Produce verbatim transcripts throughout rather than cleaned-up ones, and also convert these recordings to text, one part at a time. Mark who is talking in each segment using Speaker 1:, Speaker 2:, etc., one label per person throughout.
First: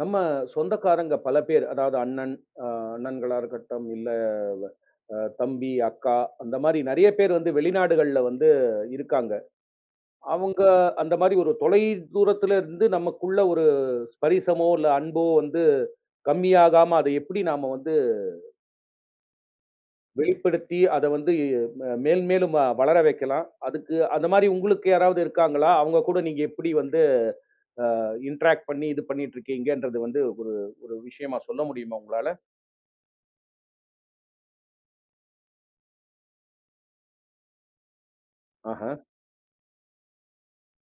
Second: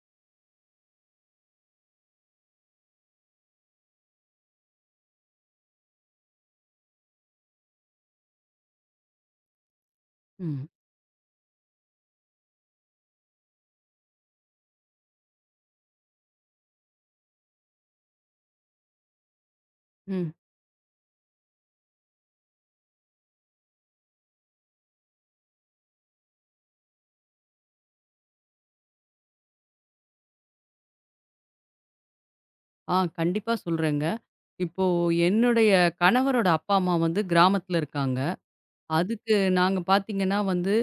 Speaker 1: நம்ம சொந்தக்காரங்க பல பேர், அதாவது அண்ணன், அ அண்ணன்களா இருக்கட்டும், இல்ல அ தம்பி, அக்கா அந்த மாரி நெறைய பேர் வந்து வெளிநாடுகள்ல வந்து இருக்காங்க. அவங்க
Speaker 2: ம்,
Speaker 1: அந்த மாரி ஒரு தொலை தூரத்துல இருந்து நமக்குள்ள ஒரு ஸ்பரிசமோ, இல்ல அன்போ வந்து கம்மியாகாம, அத எப்படி நாம வந்து
Speaker 2: ம்.
Speaker 1: வெளிப்படுத்தி, அத வந்து ம மேல் மேலும் அ வளர வைக்கலாம்? அதுக்கு அந்த மாரி உங்களுக்கு யாராவது இருக்காங்களா? அவங்க கூட நீங்க எப்படி வந்து அ இன்டராக்ட் பண்ணி, இது பண்ணிட்டு இருக்கீங்கன்றது வந்து ஒரு ஒரு விஷயமா சொல்ல முடியுமா உங்களால?
Speaker 2: ஆ கண்டிப்பா சொல்றேங்க. இப்போ என்னுடைய கணவரோட அப்பா, அம்மா வந்து கிராமத்துல இருக்காங்க.
Speaker 1: ஆஹ.
Speaker 2: அதுக்கு நாங்க பார்த்தீங்கன்னா வந்து,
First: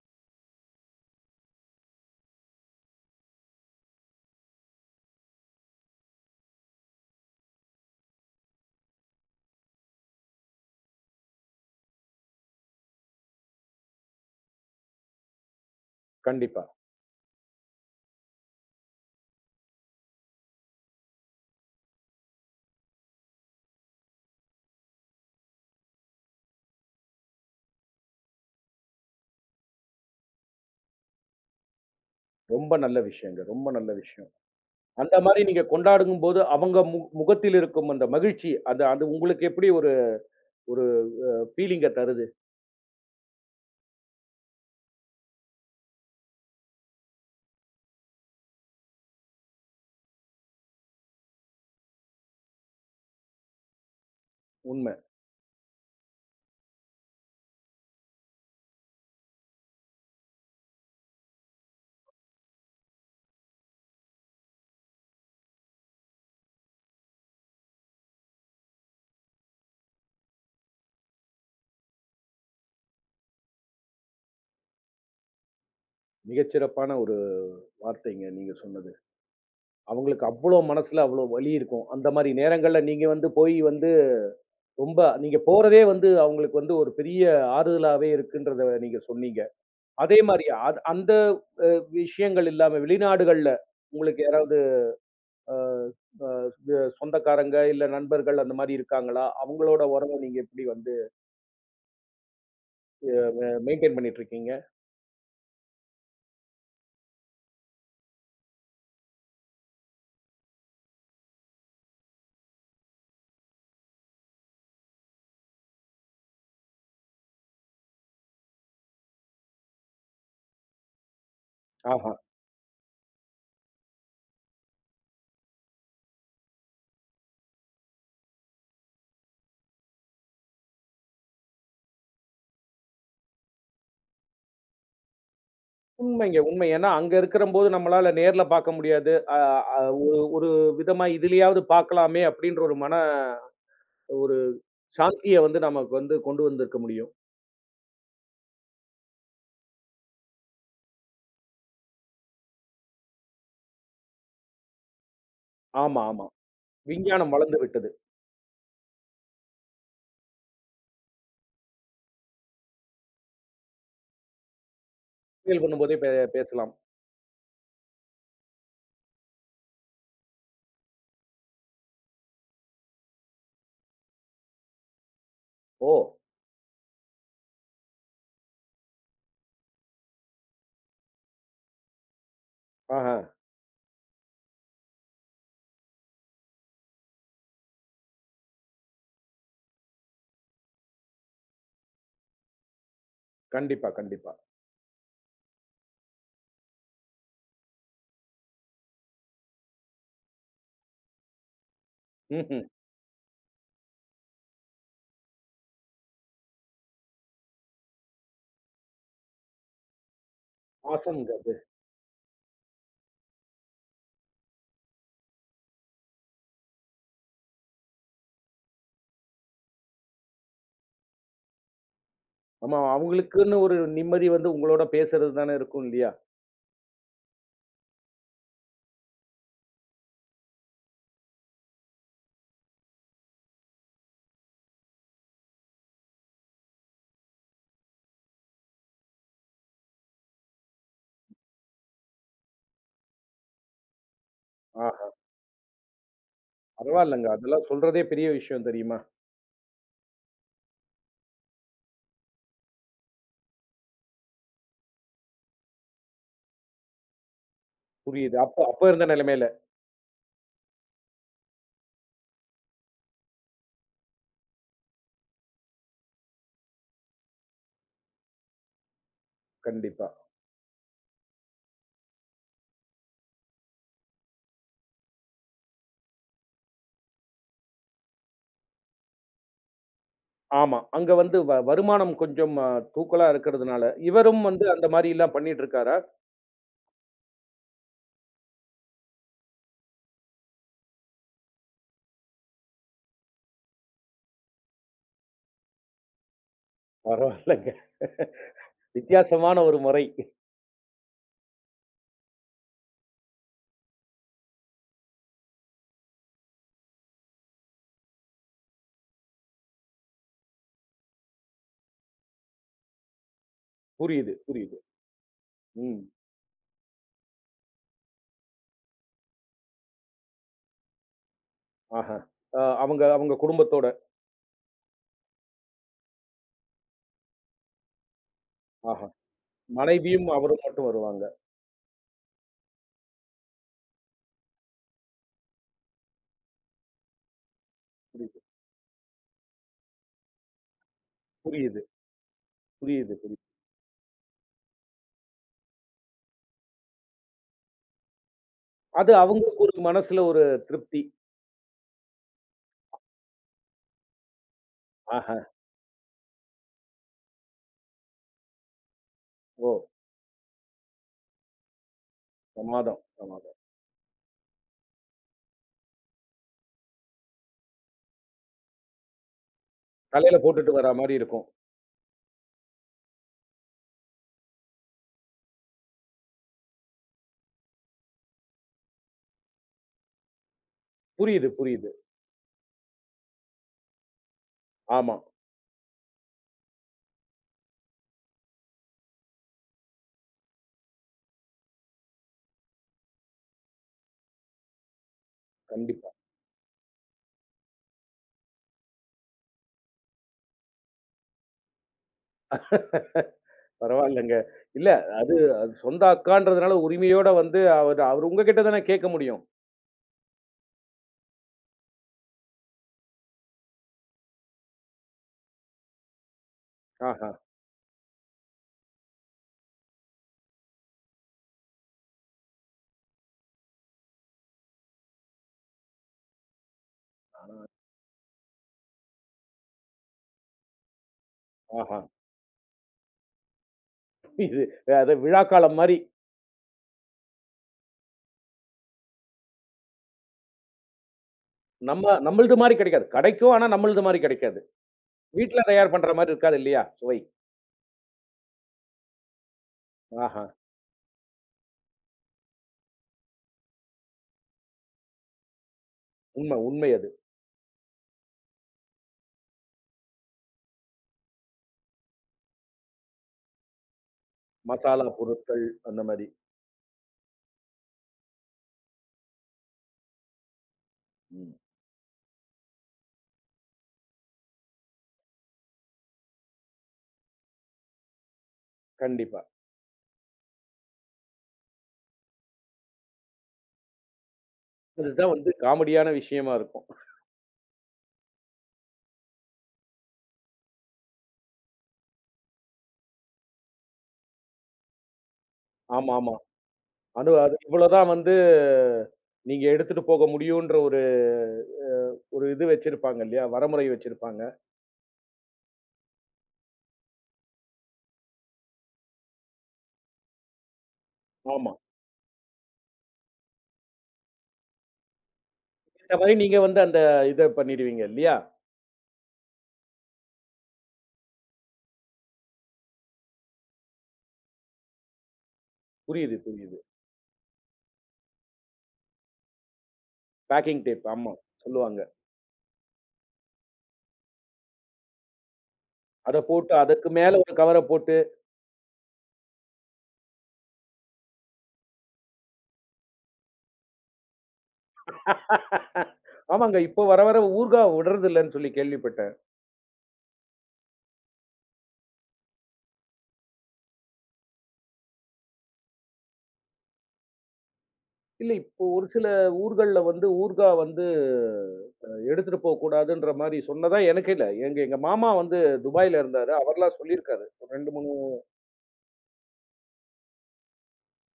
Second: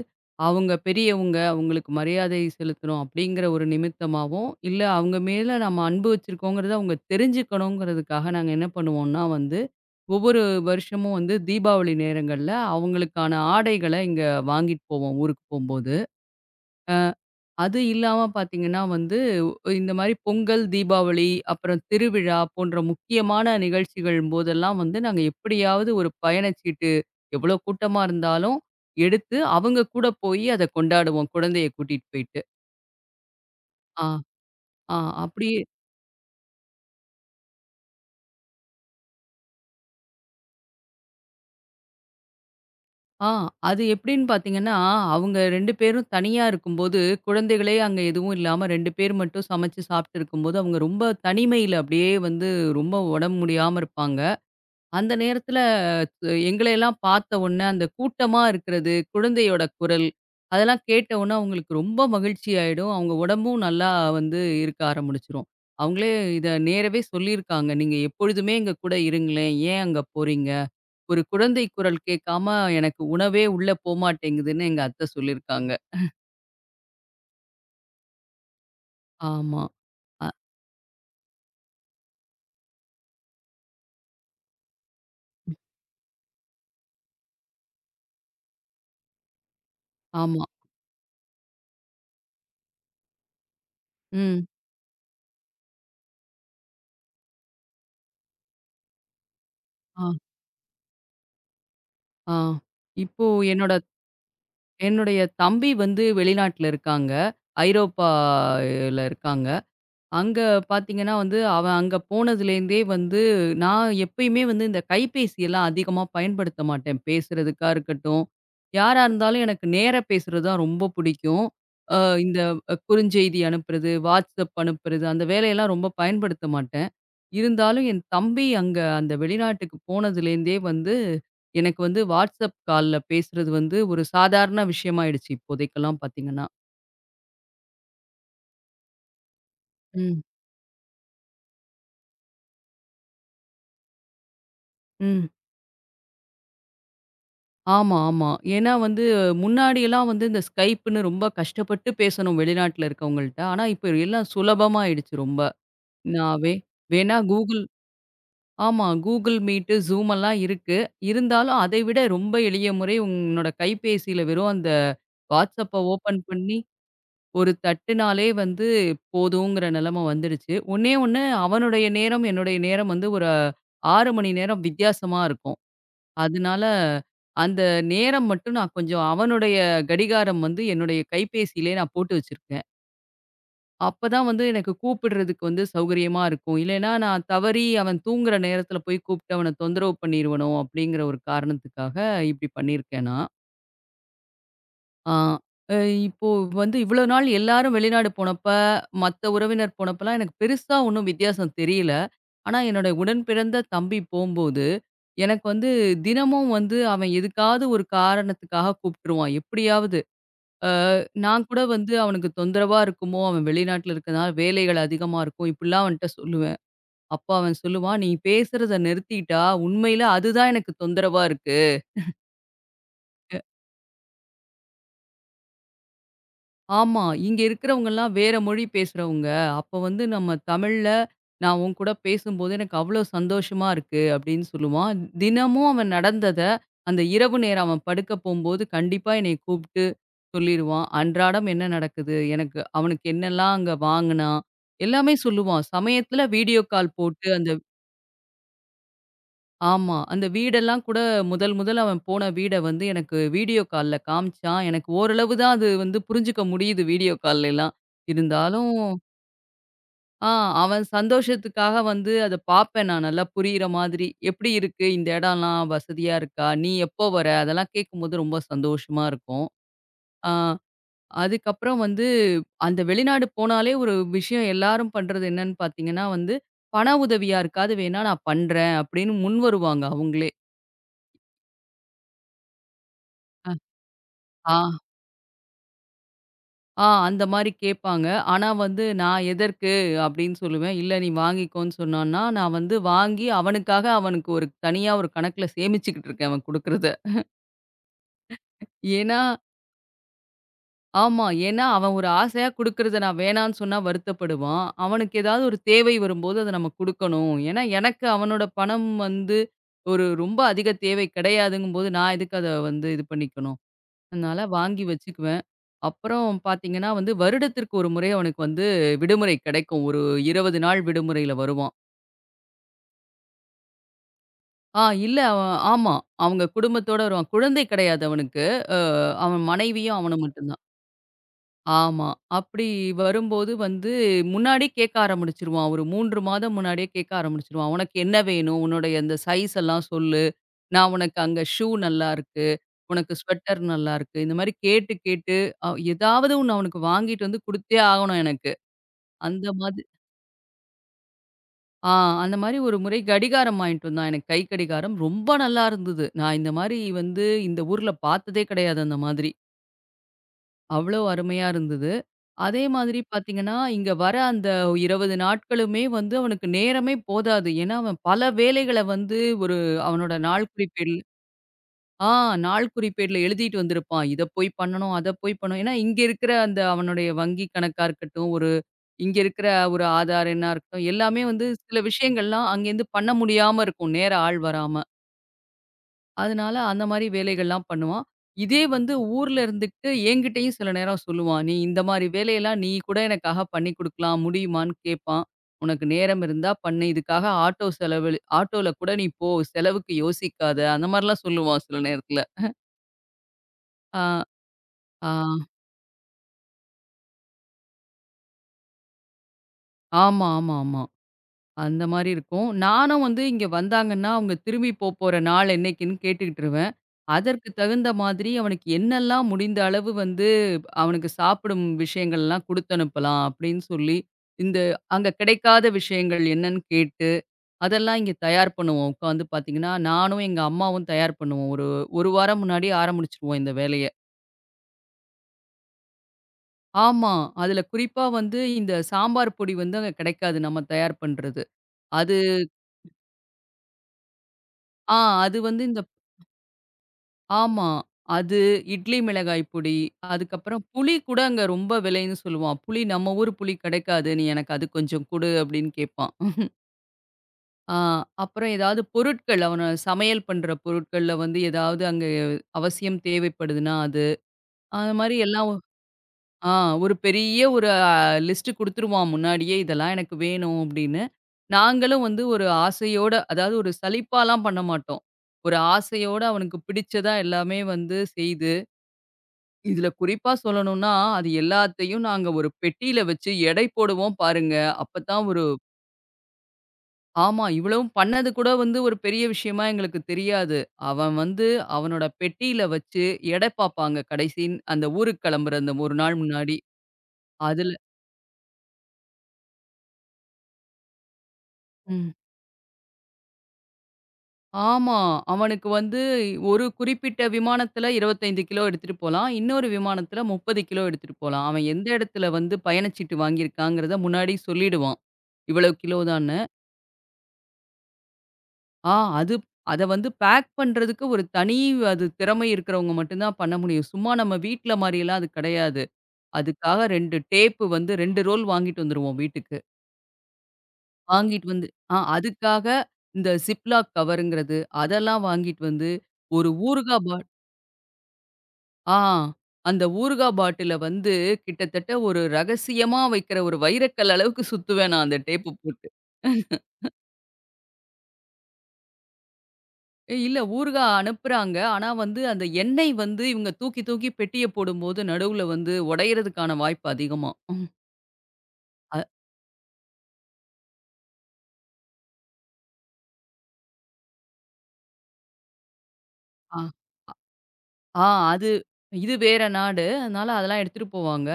Speaker 2: அவங்க பெரியவங்க, அவங்களுக்கு மரியாதை செலுத்தணும் அப்படிங்கிற ஒரு நிமித்தமாவும், இல்ல அவங்க மேல நம்ம அன்பு வச்சிருக்கோங்கிறத அவங்க தெரிஞ்சுக்கணுங்கிறதுக்காக நாங்க என்ன பண்ணுவோம்னா வந்து, ஒவ்வொரு வருஷமும் வந்து தீபாவளி நேரங்கள்ல அவங்களுக்கான ஆடைகள இங்க வாங்கிட்டு போவோம் ஊருக்கு போம்போது.
Speaker 1: கண்டிப்பா.
Speaker 2: அது இல்லாம பார்த்தீங்கன்னா வந்து, இந்த மாரி பொங்கல், தீபாவளி, அப்புறம் திருவிழா போன்ற முக்கியமான நிகழ்ச்சிகள் போதெல்லாம் வந்து, நாங்க எப்படியாவது ஒரு பயணச்சீட்டு எவ்வளோ கூட்டமா இருந்தாலும் எடுத்து, அவங்க கூட போயி அத கொண்டாடுவோம். குழந்தைய கூட்டிட்டு போயிட்டு.
Speaker 1: ரொம்ப நல்ல விஷயங்க. ரொம்ப நல்ல
Speaker 2: ஆ,
Speaker 1: விஷயம்.
Speaker 2: ஆ
Speaker 1: அந்த மாரி
Speaker 2: அப்படியே.
Speaker 1: நீங்க கொண்டாடும்போது, அவங்க மு முகத்தில் இருக்கும் அந்த மகிழ்ச்சி, அது அது உங்களுக்கு எப்படி ஒரு ஒரு ஃபீலிங்க தருது?
Speaker 2: ஆ அது எப்படின்னு பார்த்தீங்கன்னா, அவங்க இரண்டு பேரும் தனியா இருக்கும்போது, குழந்தைகளே அங்க எதுவும் இல்லாம இரண்டு பேர் மட்டும் சமைச்சு சாப்பிட்டு இருக்கும்போது, அவங்க ரொம்ப தனிமையில அப்படியே வந்து ரொம்ப உடம்பு முடியாம இருப்பாங்க.
Speaker 1: உண்ம.
Speaker 2: அந்த நேரத்துல அஹ், எங்களையெல்லாம் பார்த்த உடனே அந்த கூட்டமா இருக்கிறது, குழந்தையோட குரல், அதெல்லாம் கேட்ட உடனே அவங்களுக்கு ரொம்ப மகிழ்ச்சி ஆயிடும். அவங்க உடம்பும் நல்லா வந்து இருக்க ஆரம்பிச்சுரும். அவங்களே இத நேரவே சொல்லியிருக்காங்க. "நீங்க எப்பொழுதுமே எங்க கூட இருங்களேன். ஏன் அங்க போறீங்க? ஒரு குழந்தை குரல் கேட்காம எனக்கு உணவே உள்ள போமாட்டேங்குதுன்னு" எங்க அத்தை சொல்லியிருக்காங்க.
Speaker 1: மிகச்சிறப்பான ஒரு வார்த்தைங்க நீங்க சொன்னது.
Speaker 2: ஆமா.
Speaker 1: அவங்களுக்கு
Speaker 2: அ
Speaker 1: அவ்ளோ மனசுல அவ்ளோ வலி இருக்கும். அந்த மாரி நேரங்கள்ல நீங்க வந்து போய் வந்து ரொம்ப நீங்க போறதே வந்து அவங்களுக்கு வந்து ஒரு பெரிய ஆறுதலாவே இருக்குன்றத நீங்க சொன்னீங்க. அதே
Speaker 2: ஆமா.
Speaker 1: மாரி அ அந்த அ விஷயங்கள் இல்லாம வெளிநாடுகள்ல உங்களுக்கு
Speaker 2: ம்.
Speaker 1: யாராவது அ அ வெ சொந்தக்காரங்க, இல்ல நண்பர்கள் அந்த மாரி இருக்காங்களா? அவங்களோட
Speaker 2: ஆ,
Speaker 1: உறவ நீங்க எப்படி வந்து
Speaker 2: ஆ.
Speaker 1: அ
Speaker 2: இப்போ
Speaker 1: மெ
Speaker 2: என்னோட
Speaker 1: மெயின்டெயின் பண்ணிட்டுருக்கீங்க?
Speaker 2: என்னுடைய தம்பி வந்து வெளிநாட்டுல இருக்காங்க. ஐரோப்பால இருக்காங்க. அங்க பார்த்தீங்கன்னா வந்து, அவன் அங்க போனதுலேருந்தே வந்து நான் எப்பயுமே வந்து இந்த கைபேசியெல்லாம் அதிகமா பயன்படுத்த மாட்டேன். பேசுறதுக்கா இருக்கட்டும், யாரா இருந்தாலும் எனக்கு நேரா பேசுறது தான் ரொம்ப பிடிக்கும். அ
Speaker 1: ஆஹா.
Speaker 2: இந்த அஹ் குறுஞ்செய்தி அனுப்புறது, WhatsApp அனுப்புறது அந்த வேலையெல்லாம் ரொம்ப பயன்படுத்த மாட்டேன். இருந்தாலும் என் தம்பி அங்க அந்த வெளிநாட்டுக்கு போனதுலேருந்தே வந்து, எனக்கு வந்து WhatsApp கால்ல பேசுறது வந்து ஒரு சாதாரண விஷயமாயிடுச்சு இப்போதைக்கெல்லாம்
Speaker 1: உண்மைங்க,
Speaker 2: பார்த்தீங்கன்னா.
Speaker 1: உண்மை. ஏன்னா அங்க இருக்கிறம்போது நம்மளால நேர்ல பார்க்க முடியாது. அ அ ஒரு
Speaker 2: ம்.
Speaker 1: ஒரு விதமா இதுலயாவது பார்க்கலாமே அப்படின்ற ஒரு மன ஒரு
Speaker 2: ம்.
Speaker 1: சாந்திய வந்து நமக்கு வந்து கொண்டு வந்திருக்க முடியும்.
Speaker 2: ஆமா, ஆமா. ஏன்னா வந்து முன்னாடியெல்லாம் வந்து இந்த Skypeன்னு ரொம்ப கஷ்டப்பட்டு பேசணும் வெளிநாட்ல இருக்கவங்கள்ட்ட. ஆனா இப்ப எல்லாம் சுலபமாயிடுச்சு ரொம்ப.
Speaker 1: ஆமா, ஆமா.
Speaker 2: நான் வே வேணா
Speaker 1: விஞ்ஞானம் வளர்ந்து
Speaker 2: Google
Speaker 1: விட்டது.
Speaker 2: ஆமா, Google Meet, Zoom எல்லாம் இருக்கு. இருந்தாலும் அதை விட ரொம்ப எளிய முறை உன்னோட கைபேசியில வெறும் அந்த
Speaker 1: செயல்
Speaker 2: WhatsApp
Speaker 1: பண்ணும்போதே பே
Speaker 2: ஓப்பன் பண்ணி
Speaker 1: பேசலாம்.
Speaker 2: ஒரு தட்டுனாலே வந்து போதுங்கிற நிலைமை வந்துடுச்சு. ஒண்ணே ஒண்ணு அவனுடைய நேரம், என்னுடைய நேரம் வந்து ஒரு ஆறு மணி நேரம் வித்தியாசமா இருக்கும்.
Speaker 1: ஓ!
Speaker 2: அதனால, அந்த நேரம் மட்டும் நான் கொஞ்சம் அவனுடைய கடிகாரம் வந்து என்னுடைய கைபேசியிலே நான் போட்டு வச்சிருக்கேன்.
Speaker 1: ஆஹா.
Speaker 2: அப்பதான் வந்து எனக்கு கூப்பிடுறதுக்கு வந்து சௌகரியமா இருக்கும். இல்லைன்னா, நான் தவறி அவன் தூங்குற நேரத்தில போய் கூப்பிட்டு அவன தொந்தரவு பண்ணிருவனோ! அப்படிங்கிற ஒரு காரணத்துக்காக இப்படி பண்ணியிருக்கேன் நான்.
Speaker 1: கண்டிப்பா, கண்டிப்பா.
Speaker 2: ஆ. அ இப்போ வந்து இவ்வளோ நாள் எல்லாரும் வெளிநாடு போனப்ப, மத்த உறவினர் போனப்பலாம் எனக்கு பெருசா ஒண்ணும் வித்தியாசம் தெரியல. ஆனா
Speaker 1: ம்ஹ்ம்.
Speaker 2: என்னோட உடன் பிறந்த தம்பி போம்போது, எனக்கு வந்து தினமும் வந்து அவன் எதுக்காவது ஒரு காரணத்துக்காக கூப்ட்டுருவான் எப்படியாவது.
Speaker 1: ஆசம்ங்க
Speaker 2: நான்
Speaker 1: அது.
Speaker 2: கூட வந்து அவனுக்கு தொந்தரவா இருக்குமோ, அவன் வெளிநாட்ல இருக்கனால வேலைகள் அதிகமா இருக்கும். இப்படிலாம் அவன்ட்ட சொல்லுவேன். அப்ப அவன் சொல்லுவான், "நீ பேசுறத நிறுத்திட்டா, உண்மையில அதுதான் எனக்கு தொந்தரவா இருக்கு."
Speaker 1: ஆமா, அவங்களுக்குன்னு ஒரு நிம்மதி வந்து உங்களோட பேசுறது தானே இருக்கும் இல்லையா?
Speaker 2: ஆமா. இங்க இருக்கிறவங்கலாம் வேற மொழி பேசுறவங்க. அப்ப வந்து நம்ம தமிழ்ல நான் உன் கூட பேசும்போது எனக்கு அவ்ளோ சந்தோஷமா இருக்கு அப்படின்னு சொல்லுவான். தினமும் அவன் நடந்தத அந்த இரவு நேரம் அவன் படுக்க போம்போது கண்டிப்பா என்னைய கூப்பிட்டு சொல்லிருவான். அன்றாடம் என்ன நடக்குது? எனக்கு அவனுக்கு என்னெல்லாம் அங்க வாங்குனான்?
Speaker 1: ஆ,
Speaker 2: எல்லாமே சொல்லுவான். சமயத்துல வீடியோ கால் போட்டு
Speaker 1: பரவால்லங்க.
Speaker 2: அந்த
Speaker 1: அதெல்லாம் சொல்றதே பெரிய விஷயம் தெரியுமா?
Speaker 2: ஆமா. அந்த வீடெல்லாம் கூட முதல் முதல் அவன் போன வீட வந்து எனக்கு வீடியோ கால்ல காமிச்சான். எனக்கு ஓரளவு தான் அது வந்து புரிஞ்சுக்க முடியுது வீடியோ கால்லலாம்.
Speaker 1: புரியுது. அப்ப
Speaker 2: இருந்தாலும்
Speaker 1: அப்ப இருந்த நிலைமையில.
Speaker 2: ஆ அவன் சந்தோஷத்துக்காக வந்து அத பார்ப்பேன் நான் நல்லா புரியிற மாதிரி. "எப்படி இருக்கு? இந்த இடம்லாம் வசதியா இருக்கா? நீ எப்போ வர?" அதெல்லாம் கேட்கும்போது ரொம்ப சந்தோஷமா இருக்கும்.
Speaker 1: கண்டிப்பா.
Speaker 2: ஆ அதுக்கப்புறம் வந்து அந்த வெளிநாடு போனாலே ஒரு விஷயம் எல்லாரும் பண்றது என்னன்னு பார்த்தீங்கன்னா வந்து, "பண உதவியா இருக்காது வேணா நான் பண்றேன்" அப்படின்னு முன் வருவாங்க அவங்களே.
Speaker 1: ஆமா. அங்க வந்து வ வருமானம் கொஞ்சம் அ தூக்கலா இருக்கிறதுனால, இவரும்
Speaker 2: ஆ.
Speaker 1: வந்து அந்த மாரிலாம் பண்ணிட்டு இருக்காரா?
Speaker 2: ஆ அந்த மாரி கேட்பாங்க. ஆனா வந்து நான் எதற்கு அப்படின்னு சொல்லுவேன். இல்ல நீ வாங்கிக்கோன்னு சொன்னான்னா, நான் வந்து வாங்கி அவனுக்காக அவனுக்கு ஒரு தனியா ஒரு கணக்குல சேமிச்சுக்கிட்டு இருக்கேன் அவன் குடுக்குறத.
Speaker 1: பரவால்லங்க.
Speaker 2: ஏன்னா
Speaker 1: வித்தியாசமான ஒரு முறை.
Speaker 2: ஆமா. ஏன்னா அவன் ஒரு ஆசையா குடுக்குறத நான் வேணான்னு சொன்னா வருத்தப்படுவான். அவனுக்கு ஏதாவது ஒரு தேவை வரும்போது அத நம்ம குடுக்கணும். ஏன்னா எனக்கு அவனோட பணம் வந்து ஒரு ரொம்ப அதிக தேவை கிடையாதுங்கும்போது, நான் எதுக்கு அத வந்து இது பண்ணிக்கணும்?
Speaker 1: புரியுது,
Speaker 2: அதனால
Speaker 1: புரியுது.
Speaker 2: வாங்கி வச்சுக்குவேன்.
Speaker 1: ம்.
Speaker 2: அப்புறம் பார்த்தீங்கன்னா வந்து, வருடத்திற்கு ஒரு முறை அவனுக்கு வந்து விடுமுறை கிடைக்கும். ஒரு இருபது நாள் விடுமுறையில வருவான்.
Speaker 1: ஆஹா. அ அவங்க அவங்க குடும்பத்தோட.
Speaker 2: ஆ இல்ல அவன் ஆமா. அவங்க குடும்பத்தோட வருவான். குழந்தை கிடையாது அவனுக்கு.
Speaker 1: ஆஹா.
Speaker 2: அவன் மனைவியும் அவனும்
Speaker 1: மனைவியும்
Speaker 2: மட்டும் தான்.
Speaker 1: அவரும் மட்டும் வருவாங்க.
Speaker 2: ஆமா. அப்படி வரும்போது வந்து முன்னாடியே கேட்க ஆரம்பிச்சுருவான். ஒரு மூன்று மாதம் முன்னாடியே கேட்க ஆரம்பிச்சுருவான். "உனக்கு என்ன
Speaker 1: புரியுது,
Speaker 2: வேணும்? உன்னுடைய அந்த சைஸ் எல்லாம் சொல்லு. நான் உனக்கு அங்க ஷூ
Speaker 1: புரியுது,
Speaker 2: நல்லாருக்கு.
Speaker 1: புரியுது,
Speaker 2: உனக்கு
Speaker 1: புரியுது.
Speaker 2: ஸ்வெட்டர் நல்லாருக்கு." இந்த மாரி கேட்டு கேட்டு, அ ஏதாவது ஒண்ணு அவனுக்கு வாங்கிட்டு வந்து குடுத்தே ஆகணும் எனக்கு.
Speaker 1: அது
Speaker 2: அந்த
Speaker 1: அவங்களுக்கு ஒரு
Speaker 2: மாதிரி
Speaker 1: மனசுல ஒரு திருப்தி.
Speaker 2: ஆ அந்த மாரி ஒரு முறை கடிகாரம் வாங்கிட்டு வந்தான் எனக்கு கை கடிகாரம். ரொம்ப
Speaker 1: ஆஹா.
Speaker 2: நல்லா இருந்தது. நான் இந்த மாரி வந்து இந்த ஊர்ல பார்த்ததே கிடையாது அந்த மாதிரி.
Speaker 1: ஓ!
Speaker 2: அவ்வளோ அருமையா இருந்தது. அதே மாதிரி
Speaker 1: சமாதம்,
Speaker 2: பார்த்தீங்கன்னா,
Speaker 1: சமாதம்.
Speaker 2: இங்க வர அந்த இருபது நாட்களுமே வந்து அவனுக்கு நேரமே போதாது. ஏன்னா, அவன் பல வேலைகள வந்து ஒரு அவனோட
Speaker 1: தலையில
Speaker 2: நாள்
Speaker 1: போட்டுட்டு வரா
Speaker 2: குறிப்பேடுல
Speaker 1: மாரி இருக்கும்.
Speaker 2: ஆ நாள் குறிப்பேடுல எழுதிட்டு வந்திருப்பான். இத போய் பண்ணணும், அத போய் பண்ணணும். ஏன்னா, இங்க இருக்கிற அந்த அவனுடைய வங்கி கணக்கா இருக்கட்டும், ஒரு இங்க இருக்கிற ஒரு ஆதார் எண்ணா இருக்கட்டும், எல்லாமே வந்து
Speaker 1: புரியுது,
Speaker 2: சில
Speaker 1: புரியுது.
Speaker 2: விஷயங்கள்லாம் அங்கேருந்து பண்ண முடியாம இருக்கும், நேர ஆள் வராம.
Speaker 1: ஆமா.
Speaker 2: அதனால அந்த மாரி வேலைகள்லாம் பண்ணுவான். இதே வந்து ஊர்ல இருந்துக்கிட்டு என்கிட்டயும் சில நேரம் சொல்லுவான். "நீ இந்த மாரி வேலையெல்லாம் நீ கூட எனக்காக பண்ணி குடுக்கலாம் முடியுமான்னு?" கேட்பான். "உனக்கு
Speaker 1: கண்டிப்பா.
Speaker 2: நேரம் இருந்தா பண்ணு. இதுக்காக ஆட்டோ செலவழி ஆட்டோல கூட நீ போ. செலவுக்கு யோசிக்காத." அந்த மாரிலாம் சொல்லுவான் சில நேரத்துல. ஆ,
Speaker 1: பரவாயில்லங்க. இல்ல
Speaker 2: ஆ.
Speaker 1: அது அது சொந்த அக்கான்றதுனால உரிமையோட வந்து அவரு அவரு உங்ககிட்ட தானே கேட்க முடியும்.
Speaker 2: ஆமா, ஆமா, ஆமா. அந்த மாரி இருக்கும். நானும் வந்து இங்க வந்தாங்கன்னா, அவங்க திரும்பி போப்போற நாள் என்னைக்குன்னு கேட்டுக்கிட்டுருவேன்.
Speaker 1: ஆஹா,
Speaker 2: அதற்கு தகுந்த மாதிரி அவனுக்கு என்னெல்லாம் முடிந்த அளவு வந்து அவனுக்கு சாப்பிடும் விஷயங்கள்லாம் குடுத்தனுப்பலாம் அப்படின்னு சொல்லி, இந்த அங்க கிடைக்காத விஷயங்கள் என்னன்னு கேட்டு, அதெல்லாம் இங்க தயார் பண்ணுவோம். உட்காந்து பார்த்தீங்கன்னா, நானும் எங்க அம்மாவும் தயார் பண்ணுவோம். ஒரு
Speaker 1: ஆஹா.
Speaker 2: 1 வாரம் முன்னாடியே ஆரம்பிச்சுருவோம் இந்த வேலைய.
Speaker 1: இது அது விழா காலம் மாரி.
Speaker 2: ஆமா. அதுல குறிப்பா வந்து இந்த சாம்பார் பொடி வந்து அங்க கிடைக்காது நம்ம தயார் பண்றது.
Speaker 1: நம்ம
Speaker 2: அது
Speaker 1: நம்மள்து மாரி கிடைக்காது. கிடைக்கும். ஆனா நம்மள்து மாரி கிடைக்காது.
Speaker 2: ஆ அது
Speaker 1: வீட்ல
Speaker 2: வந்து இந்த
Speaker 1: தயார் பண்ற மாரி இருக்காது இல்லையா? சுவை.
Speaker 2: ஆமா. அது இட்லி மிளகாய் பொடி,
Speaker 1: ஆஹா.
Speaker 2: அதுக்கப்புறம் புளி கூட அங்க ரொம்ப விலைன்னு சொல்லுவான். புளி நம்ம ஊர் புளி கிடைக்காது. நீ எனக்கு அது கொஞ்சம் குடு அப்படின்னு கேட்பான்.
Speaker 1: உண்ம, உண்மை அது.
Speaker 2: ஆ அப்புறம் ஏதாவது பொருட்கள் அவன சமையல் பண்ற பொருட்கள்ல வந்து ஏதாவது அங்க அவசியம் தேவைப்படுதுன்னா அது. அது
Speaker 1: மசாலா
Speaker 2: மாரி எல்லாம் ஒ-
Speaker 1: பொருட்கள் அந்த மாரி.
Speaker 2: ஆ ஒரு பெரிய ஒரு அ லிஸ்ட் குடுத்துருவான் முன்னாடியே இதெல்லாம் எனக்கு வேணும் அப்படின்னு.
Speaker 1: ம்.
Speaker 2: நாங்களும் வந்து ஒரு ஆசையோட அதாவது ஒரு சலிப்பாலாம் பண்ண மாட்டோம். ஒரு ஆசையோட அவனுக்கு பிடிச்சதா எல்லாமே வந்து செய்து
Speaker 1: கண்டிப்பா.
Speaker 2: இதுல குறிப்பா சொல்லணும்னா, அது எல்லாத்தையும் நாங்க ஒரு பெட்டியில வச்சு எடை போடுவோம் பாருங்க. அப்பதான்
Speaker 1: அதுதான்
Speaker 2: ஒரு
Speaker 1: வந்து காமெடியான விஷயமா இருக்கும்.
Speaker 2: ஆமா, இவ்வளவும் பண்ணது கூட வந்து ஒரு பெரிய விஷயமா எங்களுக்கு தெரியாது. அவன் வந்து அவனோட பெட்டியில வச்சு எடை பாப்பாங்க கடைசி அந்த ஊருக்கு கிளம்புற அந்த ஒரு நாள்
Speaker 1: ஆமாமா.
Speaker 2: முன்னாடி.
Speaker 1: அனு அது
Speaker 2: அதுல
Speaker 1: இவ்வளோதான் வந்து நீங்க எடுத்துட்டு போக முடியுன்ற ஒரு அ
Speaker 2: ம்.
Speaker 1: ஒரு இது வச்சிருப்பாங்க இல்லையா? வரைமுறை வச்சிருப்பாங்க.
Speaker 2: ஆமா. அவனுக்கு வந்து ஒரு குறிப்பிட்ட விமானத்துல இருபத்தி ஐந்து கிலோ எடுத்துட்டு போலாம். இன்னொரு விமானத்துல முப்பது கிலோ எடுத்துட்டு போலாம். அவன்
Speaker 1: ஆமா.
Speaker 2: எந்த இடத்துல வந்து பயணச்சீட்டு வாங்கியிருக்காங்கிறத முன்னாடி சொல்லிடுவான். இவ்வளவு கிலோ
Speaker 1: இந்த மாரி
Speaker 2: தான்னு.
Speaker 1: நீங்க வந்து அந்த இத பண்ணிடுவீங்க இல்லையா?
Speaker 2: ஆ அது அத வந்து பேக் பண்றதுக்கு ஒரு தனி அது திறமை இருக்கிறவங்க மட்டும் தான் பண்ண முடியும். சும்மா நம்ம வீட்ல மாரியெல்லாம் அது கிடையாது.
Speaker 1: புரியுது, புரியுது.
Speaker 2: அதுக்காக இரண்டு டேப்பு வந்து இரண்டு ரோல் வாங்கிட்டு வந்துருவோம் வீட்டுக்கு.
Speaker 1: பேக்கிங் டேப் ஆமா.
Speaker 2: வாங்கிட்டு வந்து ஆ
Speaker 1: சொல்லுவாங்க.
Speaker 2: அதுக்காக இந்த சிப்லாக் கவருங்கிறது, அதெல்லாம் வாங்கிட்டு வந்து
Speaker 1: அத
Speaker 2: ஒரு
Speaker 1: போட்டு
Speaker 2: ஊறுகா
Speaker 1: அதுக்கு
Speaker 2: பாட்
Speaker 1: மேல ஒரு கவர போட்டு
Speaker 2: ஆ அந்த ஊறுகா பாட்டில வந்து கிட்டத்தட்ட ஒரு ரகசியமா வைக்கிற ஒரு வைரக்கல் அளவுக்கு சுத்துவேன் நான் அந்த டேப்பு போட்டு.
Speaker 1: ஆமாங்க. இப்போ வர வர ஊர்கா விடுறது இல்லன்னு சொல்லி கேள்விப்பட்டேன்.
Speaker 2: ஏய், இல்ல ஊறுகாய் அனுப்புறாங்க. ஆனா வந்து அந்த எண்ணெய் வந்து இவங்க தூக்கி தூக்கி பெட்டிய போடும்போது நடுவுல வந்து உடையறதுக்கான வாய்ப்பு அதிகமா. ம்.
Speaker 1: இல்ல இப்போ
Speaker 2: அ
Speaker 1: ஒரு சில ஊர்கள்ல வந்து ஊர்கா வந்து அ எடுத்துட்டு போக்கூடாதுன்ற மாரி சொன்னதா எனக்கு இல்ல. எங்க எங்க மாமா வந்து துபாய்ல இருந்தாரு.
Speaker 2: ஆ
Speaker 1: அவர்லாம் சொல்லியிருக்காரு. ஒரு இரண்டு,
Speaker 2: ஆ
Speaker 1: மூணு
Speaker 2: அது இது வேற நாடு. அதனால அதெல்லாம் எடுத்துட்டு போவாங்க.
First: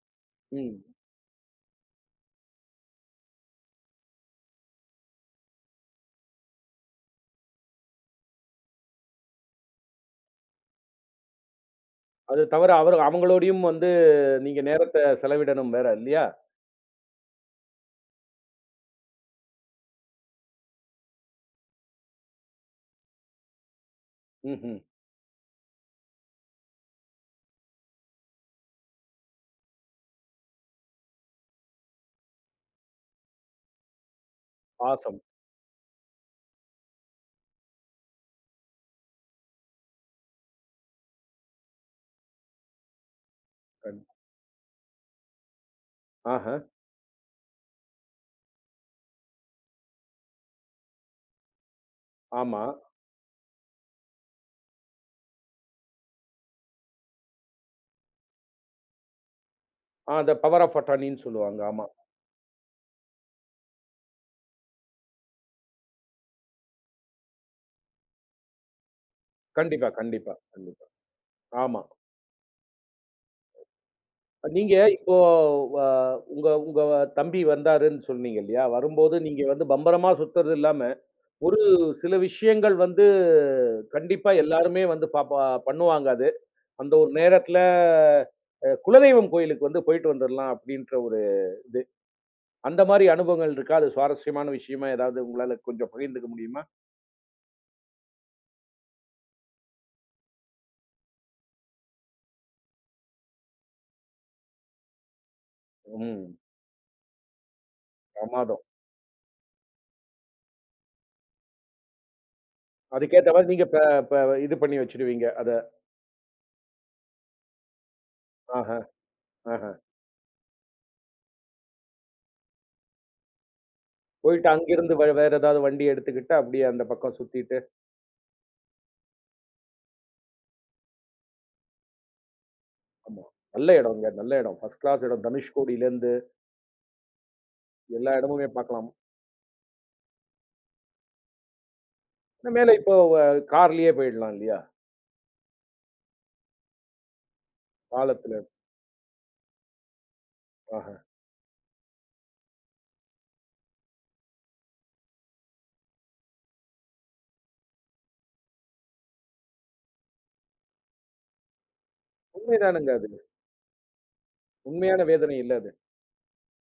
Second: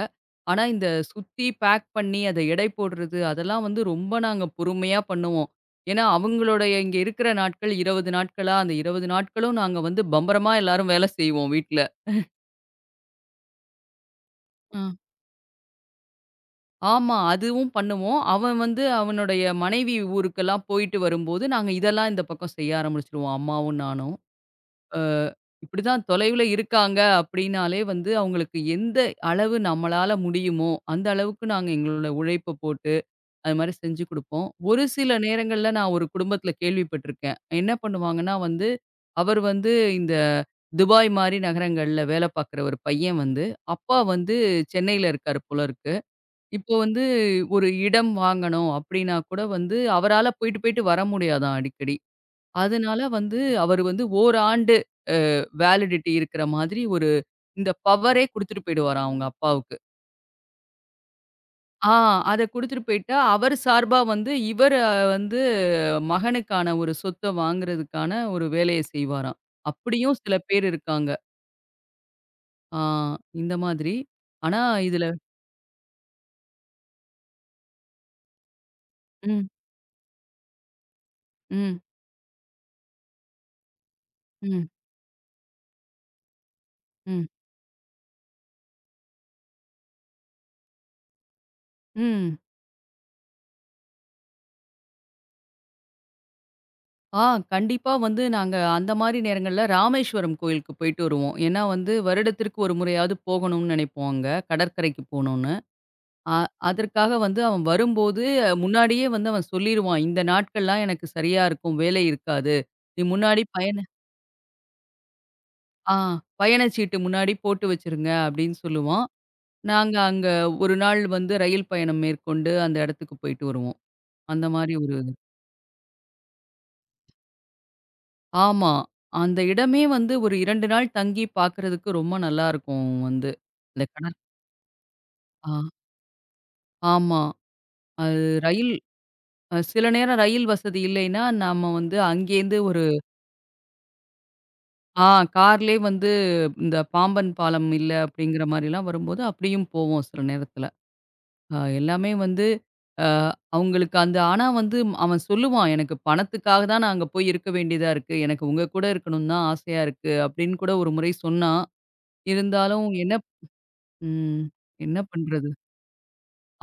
Speaker 2: ஆனா
Speaker 1: ம்.
Speaker 2: இந்த சுத்தி பேக் பண்ணி அத எடை போடுறது அதெல்லாம் வந்து ரொம்ப நாங்க பொறுமையா பண்ணுவோம். ஏன்னா அவங்களுடைய இங்க இருக்கிற நாட்கள் இருபது நாட்களா, அந்த இருபது நாட்களும் நாங்க வந்து பம்பரமா எல்லாரும் வேலை செய்வோம் வீட்ல.
Speaker 1: அது தவிர அவரு அவங்களோடையும் வந்து நீங்க
Speaker 2: அ.
Speaker 1: நேரத்த செலவிடணும் வேற இல்லையா?
Speaker 2: ஆமா. அதுவும் பண்ணுவோம். அவன் வந்து அவனுடைய மனைவி ஊருக்கெல்லாம் போயிட்டு வரும்போது, நாங்க இதெல்லாம் இந்த பக்கம் செய்ய ஆரம்பிச்சுருவோம். அம்மாவும், நானும்.
Speaker 1: ம்ஹ்ம்.
Speaker 2: அ இப்படிதான் தொலைவுல இருக்காங்க அப்படின்னாலே வந்து, அவங்களுக்கு எந்த அளவு நம்மளால முடியுமோ, அந்த அளவுக்கு நாங்க எங்களோட உழைப்ப போட்டு, அது மாரி செஞ்சு குடுப்போம். ஒரு சில
Speaker 1: ஆசம்.
Speaker 2: நேரங்கள்ல நான் ஒரு குடும்பத்தில கேள்விப்பட்டிருக்கேன். என்ன பண்ணுவாங்கன்னா வந்து, அவர் வந்து இந்த துபாய் மாரி நகரங்கள்ல வேலை பார்க்குற ஒரு பையன் வந்து, அப்பா
Speaker 1: கண்
Speaker 2: வந்து சென்னையில இருக்காரு போல இருக்கு.
Speaker 1: ஆஹ.
Speaker 2: இப்போ வந்து ஒரு இடம் வாங்கணும் அப்படின்னா கூட வந்து அவரால போயிட்டு போயிட்டு வர முடியாதாம் அடிக்கடி.
Speaker 1: ஆமா.
Speaker 2: அதனால வந்து அவர் வந்து ஓராண்டு வேலிடிட்டி இருக்கிற மாதிரி ஒரு இந்த பவரே குடுத்துட்டு போயிடுவாராம் அவங்க அப்பாவுக்கு.
Speaker 1: ஆ, அந்த பவர் ஆஃப் அட்டார்னின்னு சொல்லுவாங்க. ஆமா.
Speaker 2: ஆ அத குடுத்துட்டு போயிட்டா, அவர் சார்பா வந்து இவர் வந்து மகனுக்கான ஒரு சொத்த வாங்குறதுக்கான ஒரு வேலைய செய்வாராம்.
Speaker 1: கண்டிப்பா,
Speaker 2: அப்படியும் சில
Speaker 1: கண்டிப்பா,
Speaker 2: பேர்
Speaker 1: கண்டிப்பா.
Speaker 2: இருக்காங்க.
Speaker 1: ஆமா.
Speaker 2: ஆ இந்த மாதிரி. ஆனா
Speaker 1: நீங்க
Speaker 2: இதுல
Speaker 1: இப்போ வ உங்க உங்க தம்பி வந்தாருன்னு சொன்னீங்க இல்லையா? வரும்போது நீங்க
Speaker 2: ம்,
Speaker 1: வந்து பம்பரமா சுத்துறது இல்லாம, ஒரு
Speaker 2: ம்,
Speaker 1: சில விஷயங்கள் வந்து கண்டிப்பா
Speaker 2: ம்,
Speaker 1: எல்லாருமே வந்து பா பா பண்ணுவாங்க அது. அந்த ஒரு
Speaker 2: ம்,
Speaker 1: நேரத்துல அ குலதெய்வம் கோயிலுக்கு வந்து போயிட்டு வந்துரலாம் அப்டின்ற ஒரு இது.
Speaker 2: ம்.
Speaker 1: அந்த மாரி அனுபவங்கள் இருக்கா? அது சுவாரஸ்யமான விஷயமா ஏதாவது உங்களால கொஞ்சம் பகிர்ந்துக்க முடியுமா?
Speaker 2: ஆ கண்டிப்பா வந்து நாங்க அந்த மாரி நேரங்கள்ல ராமேஸ்வரம் கோயிலுக்கு போயிட்டு வருவோம். ஏன்னா வந்து வருடத்திற்கு ஒரு முறையாவது போகணும்னு நினைப்போம் அங்க. கடற்கரைக்கு போணும்னு. அ
Speaker 1: ம்.
Speaker 2: அதற்காக வந்து அவன் வரும்போது அஹ்,
Speaker 1: பிரமாதம்.
Speaker 2: முன்னாடியே வந்து அவன் சொல்லிருவான். இந்த நாட்கள்லாம் எனக்கு சரியா இருக்கும். வேலை இருக்காது. நீ
Speaker 1: அதுக்கேத்த
Speaker 2: முன்னாடி
Speaker 1: மாரி நீங்க ப
Speaker 2: பயண
Speaker 1: ப இது பண்ணி வச்சுடுவீங்க அத.
Speaker 2: ஆ பயணச்சீட்டு முன்னாடி போட்டு வச்சுருங்க அப்படின்னு
Speaker 1: ஆஹ.
Speaker 2: சொல்லுவான்.
Speaker 1: ஆஹா.
Speaker 2: நாங்க அங்க ஒரு நாள் வந்து ரயில் பயணம் மேற்கொண்டு அந்த இடத்துக்கு போயிட்டு வருவோம். அந்த
Speaker 1: போயிட்டு
Speaker 2: மாரி ஒரு
Speaker 1: அங்கிருந்து வே வேற ஏதாவது வண்டி எடுத்துக்கிட்டு, அப்படியே அந்த பக்கம் சுத்திட்டு
Speaker 2: ஆமா, அந்த இடமே வந்து ஒரு இரண்டு நாள் தங்கி பார்க்குறதுக்கு ரொம்ப நல்லாருக்கும்
Speaker 1: ஆமா.
Speaker 2: வந்து.
Speaker 1: நல்ல
Speaker 2: இந்த
Speaker 1: இடம்ங்க.
Speaker 2: கடல்
Speaker 1: நல்ல இடம். ஃபர்ஸ்ட் கிளாஸ் இடம்.
Speaker 2: ஆ
Speaker 1: தனுஷ்கோடியிலேருந்து
Speaker 2: ஆமா.
Speaker 1: எல்லா
Speaker 2: அது
Speaker 1: இடமுமே
Speaker 2: ரயில்.
Speaker 1: பார்க்கலாம்.
Speaker 2: அ சில நேரம் ரயில் வசதி இல்லைன்னா, நம்ம வந்து
Speaker 1: இந்த
Speaker 2: அங்கேருந்து
Speaker 1: மேல
Speaker 2: ஒரு
Speaker 1: இப்போ அ கார்லயே போயிடலாம் இல்லையா?
Speaker 2: ஆ கார்லயே வந்து இந்த பாம்பன் பாலம் இல்ல
Speaker 1: பாலத்துல.
Speaker 2: அப்படிங்கிற மாரிலாம் வரும்போது, அப்படியும் போவோம் சில நேரத்தில.
Speaker 1: ஆஹா.
Speaker 2: அ எல்லாமே வந்து அ அவங்களுக்கு அந்த ஆனா வந்து அவன் சொல்லுவான், "எனக்கு பணத்துக்காக தான் நான் அங்க போய் இருக்க வேண்டியதா இருக்கு. எனக்கு உங்க கூட இருக்கணும்னு தான் ஆசையா இருக்கு." அப்படின்னு கூட ஒரு முறை சொன்னான். இருந்தாலும்
Speaker 1: உண்மைதானுங்க அது.
Speaker 2: என்ன ம். என்ன
Speaker 1: உண்மையான வேதனை
Speaker 2: பண்றது?
Speaker 1: இல்ல அது.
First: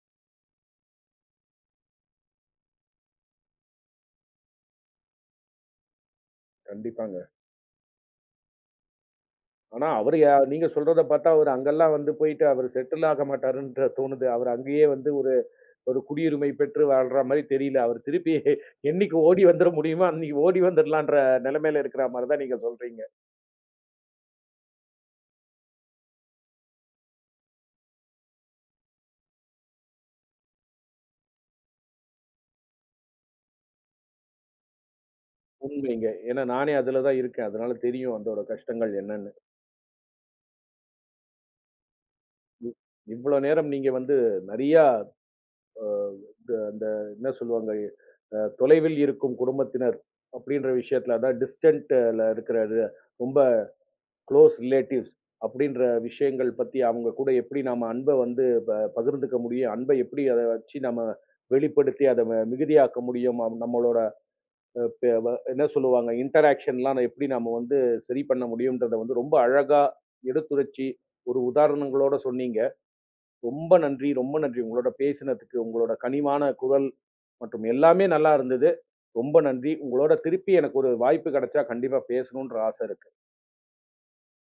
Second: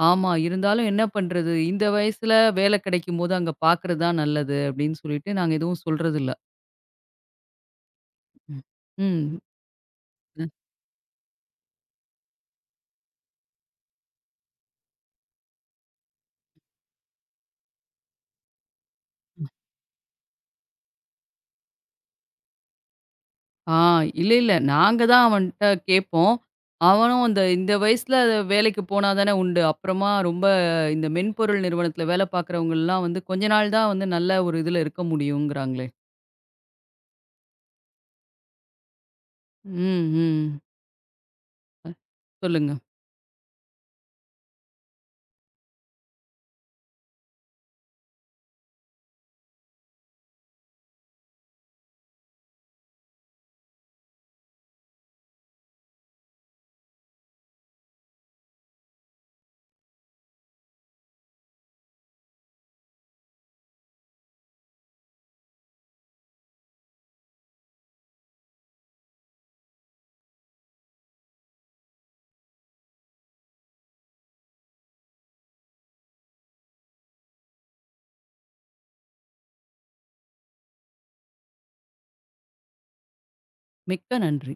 Speaker 2: ஆமா. இருந்தாலும் என்ன பண்றது? இந்த வயசுல வேலை கிடைக்கும்போது அங்க பார்க்குறது தான் நல்லது அப்டின்னு சொல்லிட்டு நாங்க எதுவும் சொல்றதில்ல.
Speaker 1: கண்டிப்பாங்க.
Speaker 2: ம்.
Speaker 1: ஆனா அவரு யா
Speaker 2: ம்.
Speaker 1: நீங்க சொல்றத பார்த்தா அவரு அங்கெல்லாம் வந்து போயிட்டு அவரு செட்டில் ஆக மாட்டாருன்ற தோணுது. அவரு அங்கேயே வந்து ஒரு ஒரு குடியுரிமை பெற்று வாழ்ற மாரி தெரியல. அவரு திருப்பி என்னைக்கு ஓடி வந்துர முடியுமோ, அன்னைக்கு ஓடி வந்துரலான்ற நிலைமையில இருக்கிற மாரி தான் நீங்க சொல்றீங்க.
Speaker 2: ஆ இல்ல, இல்ல. நாங்க தான் அவன்ட்ட கேட்போம். அவனும் அந்த இந்த வயசுல வேலைக்கு போனா தானே உண்டு. அப்புறமா ரொம்ப இந்த மென்பொருள் நிறுவனத்தில வேலை பார்க்குறவங்கலாம் வந்து கொஞ்ச நாள் தான் வந்து நல்ல ஒரு இதில இருக்க முடியுங்கிறாங்களே.
Speaker 1: உண்மைங்க. ஏன்னா நானே அதுல தான் இருக்கேன். அதனால தெரியும் அதோட கஷ்டங்கள் என்னன்னு.
Speaker 2: ம், ம். அ சொல்லுங்க.
Speaker 1: இவ் இவ்ளோ நேரம் நீங்க வந்து நெறையா அ த அந்த என்ன சொல்லுவாங்க? அ தொலைவில் இருக்கும் குடும்பத்தினர் அப்படின்ற விஷயத்துல அதான் டிஸ்டன்ட்ல இருக்கிற ர ரொம்ப குளோஸ் ரிலேட்டிவ்ஸ் அப்படின்ற விஷயங்கள் பத்தி அவங்க கூட எப்படி நாம அன்ப வந்து ப பகிர்ந்துக்க முடியும்? அன்ப எப்படி அத வச்சு நம்ம வெளிப்படுத்தி அத ம மிகுதியாக்க முடியும்? அம் நம்மளோட அ பெ வ என்ன சொல்லுவாங்க, இன்டராக்ஷன்லாம் நான் எப்படி நம்ம வந்து சரி பண்ண முடியும்ன்றத வந்து ரொம்ப அழகா எடுத்துரைச்சு, ஒரு உதாரணங்களோட சொன்னீங்க. ரொம்ப நன்றி, ரொம்ப நன்றி. உங்களோட பேசினதுக்கு, உங்களோட கனிவான குரல் மற்றும் எல்லாமே நல்லா இருந்தது. ரொம்ப நன்றி. உங்களோட திருப்பி எனக்கு ஒரு வாய்ப்பு கிடைச்சா கண்டிப்பா பேசணும்ன்ற ஆசை இருக்கு.
Speaker 2: மிக்க நன்றி.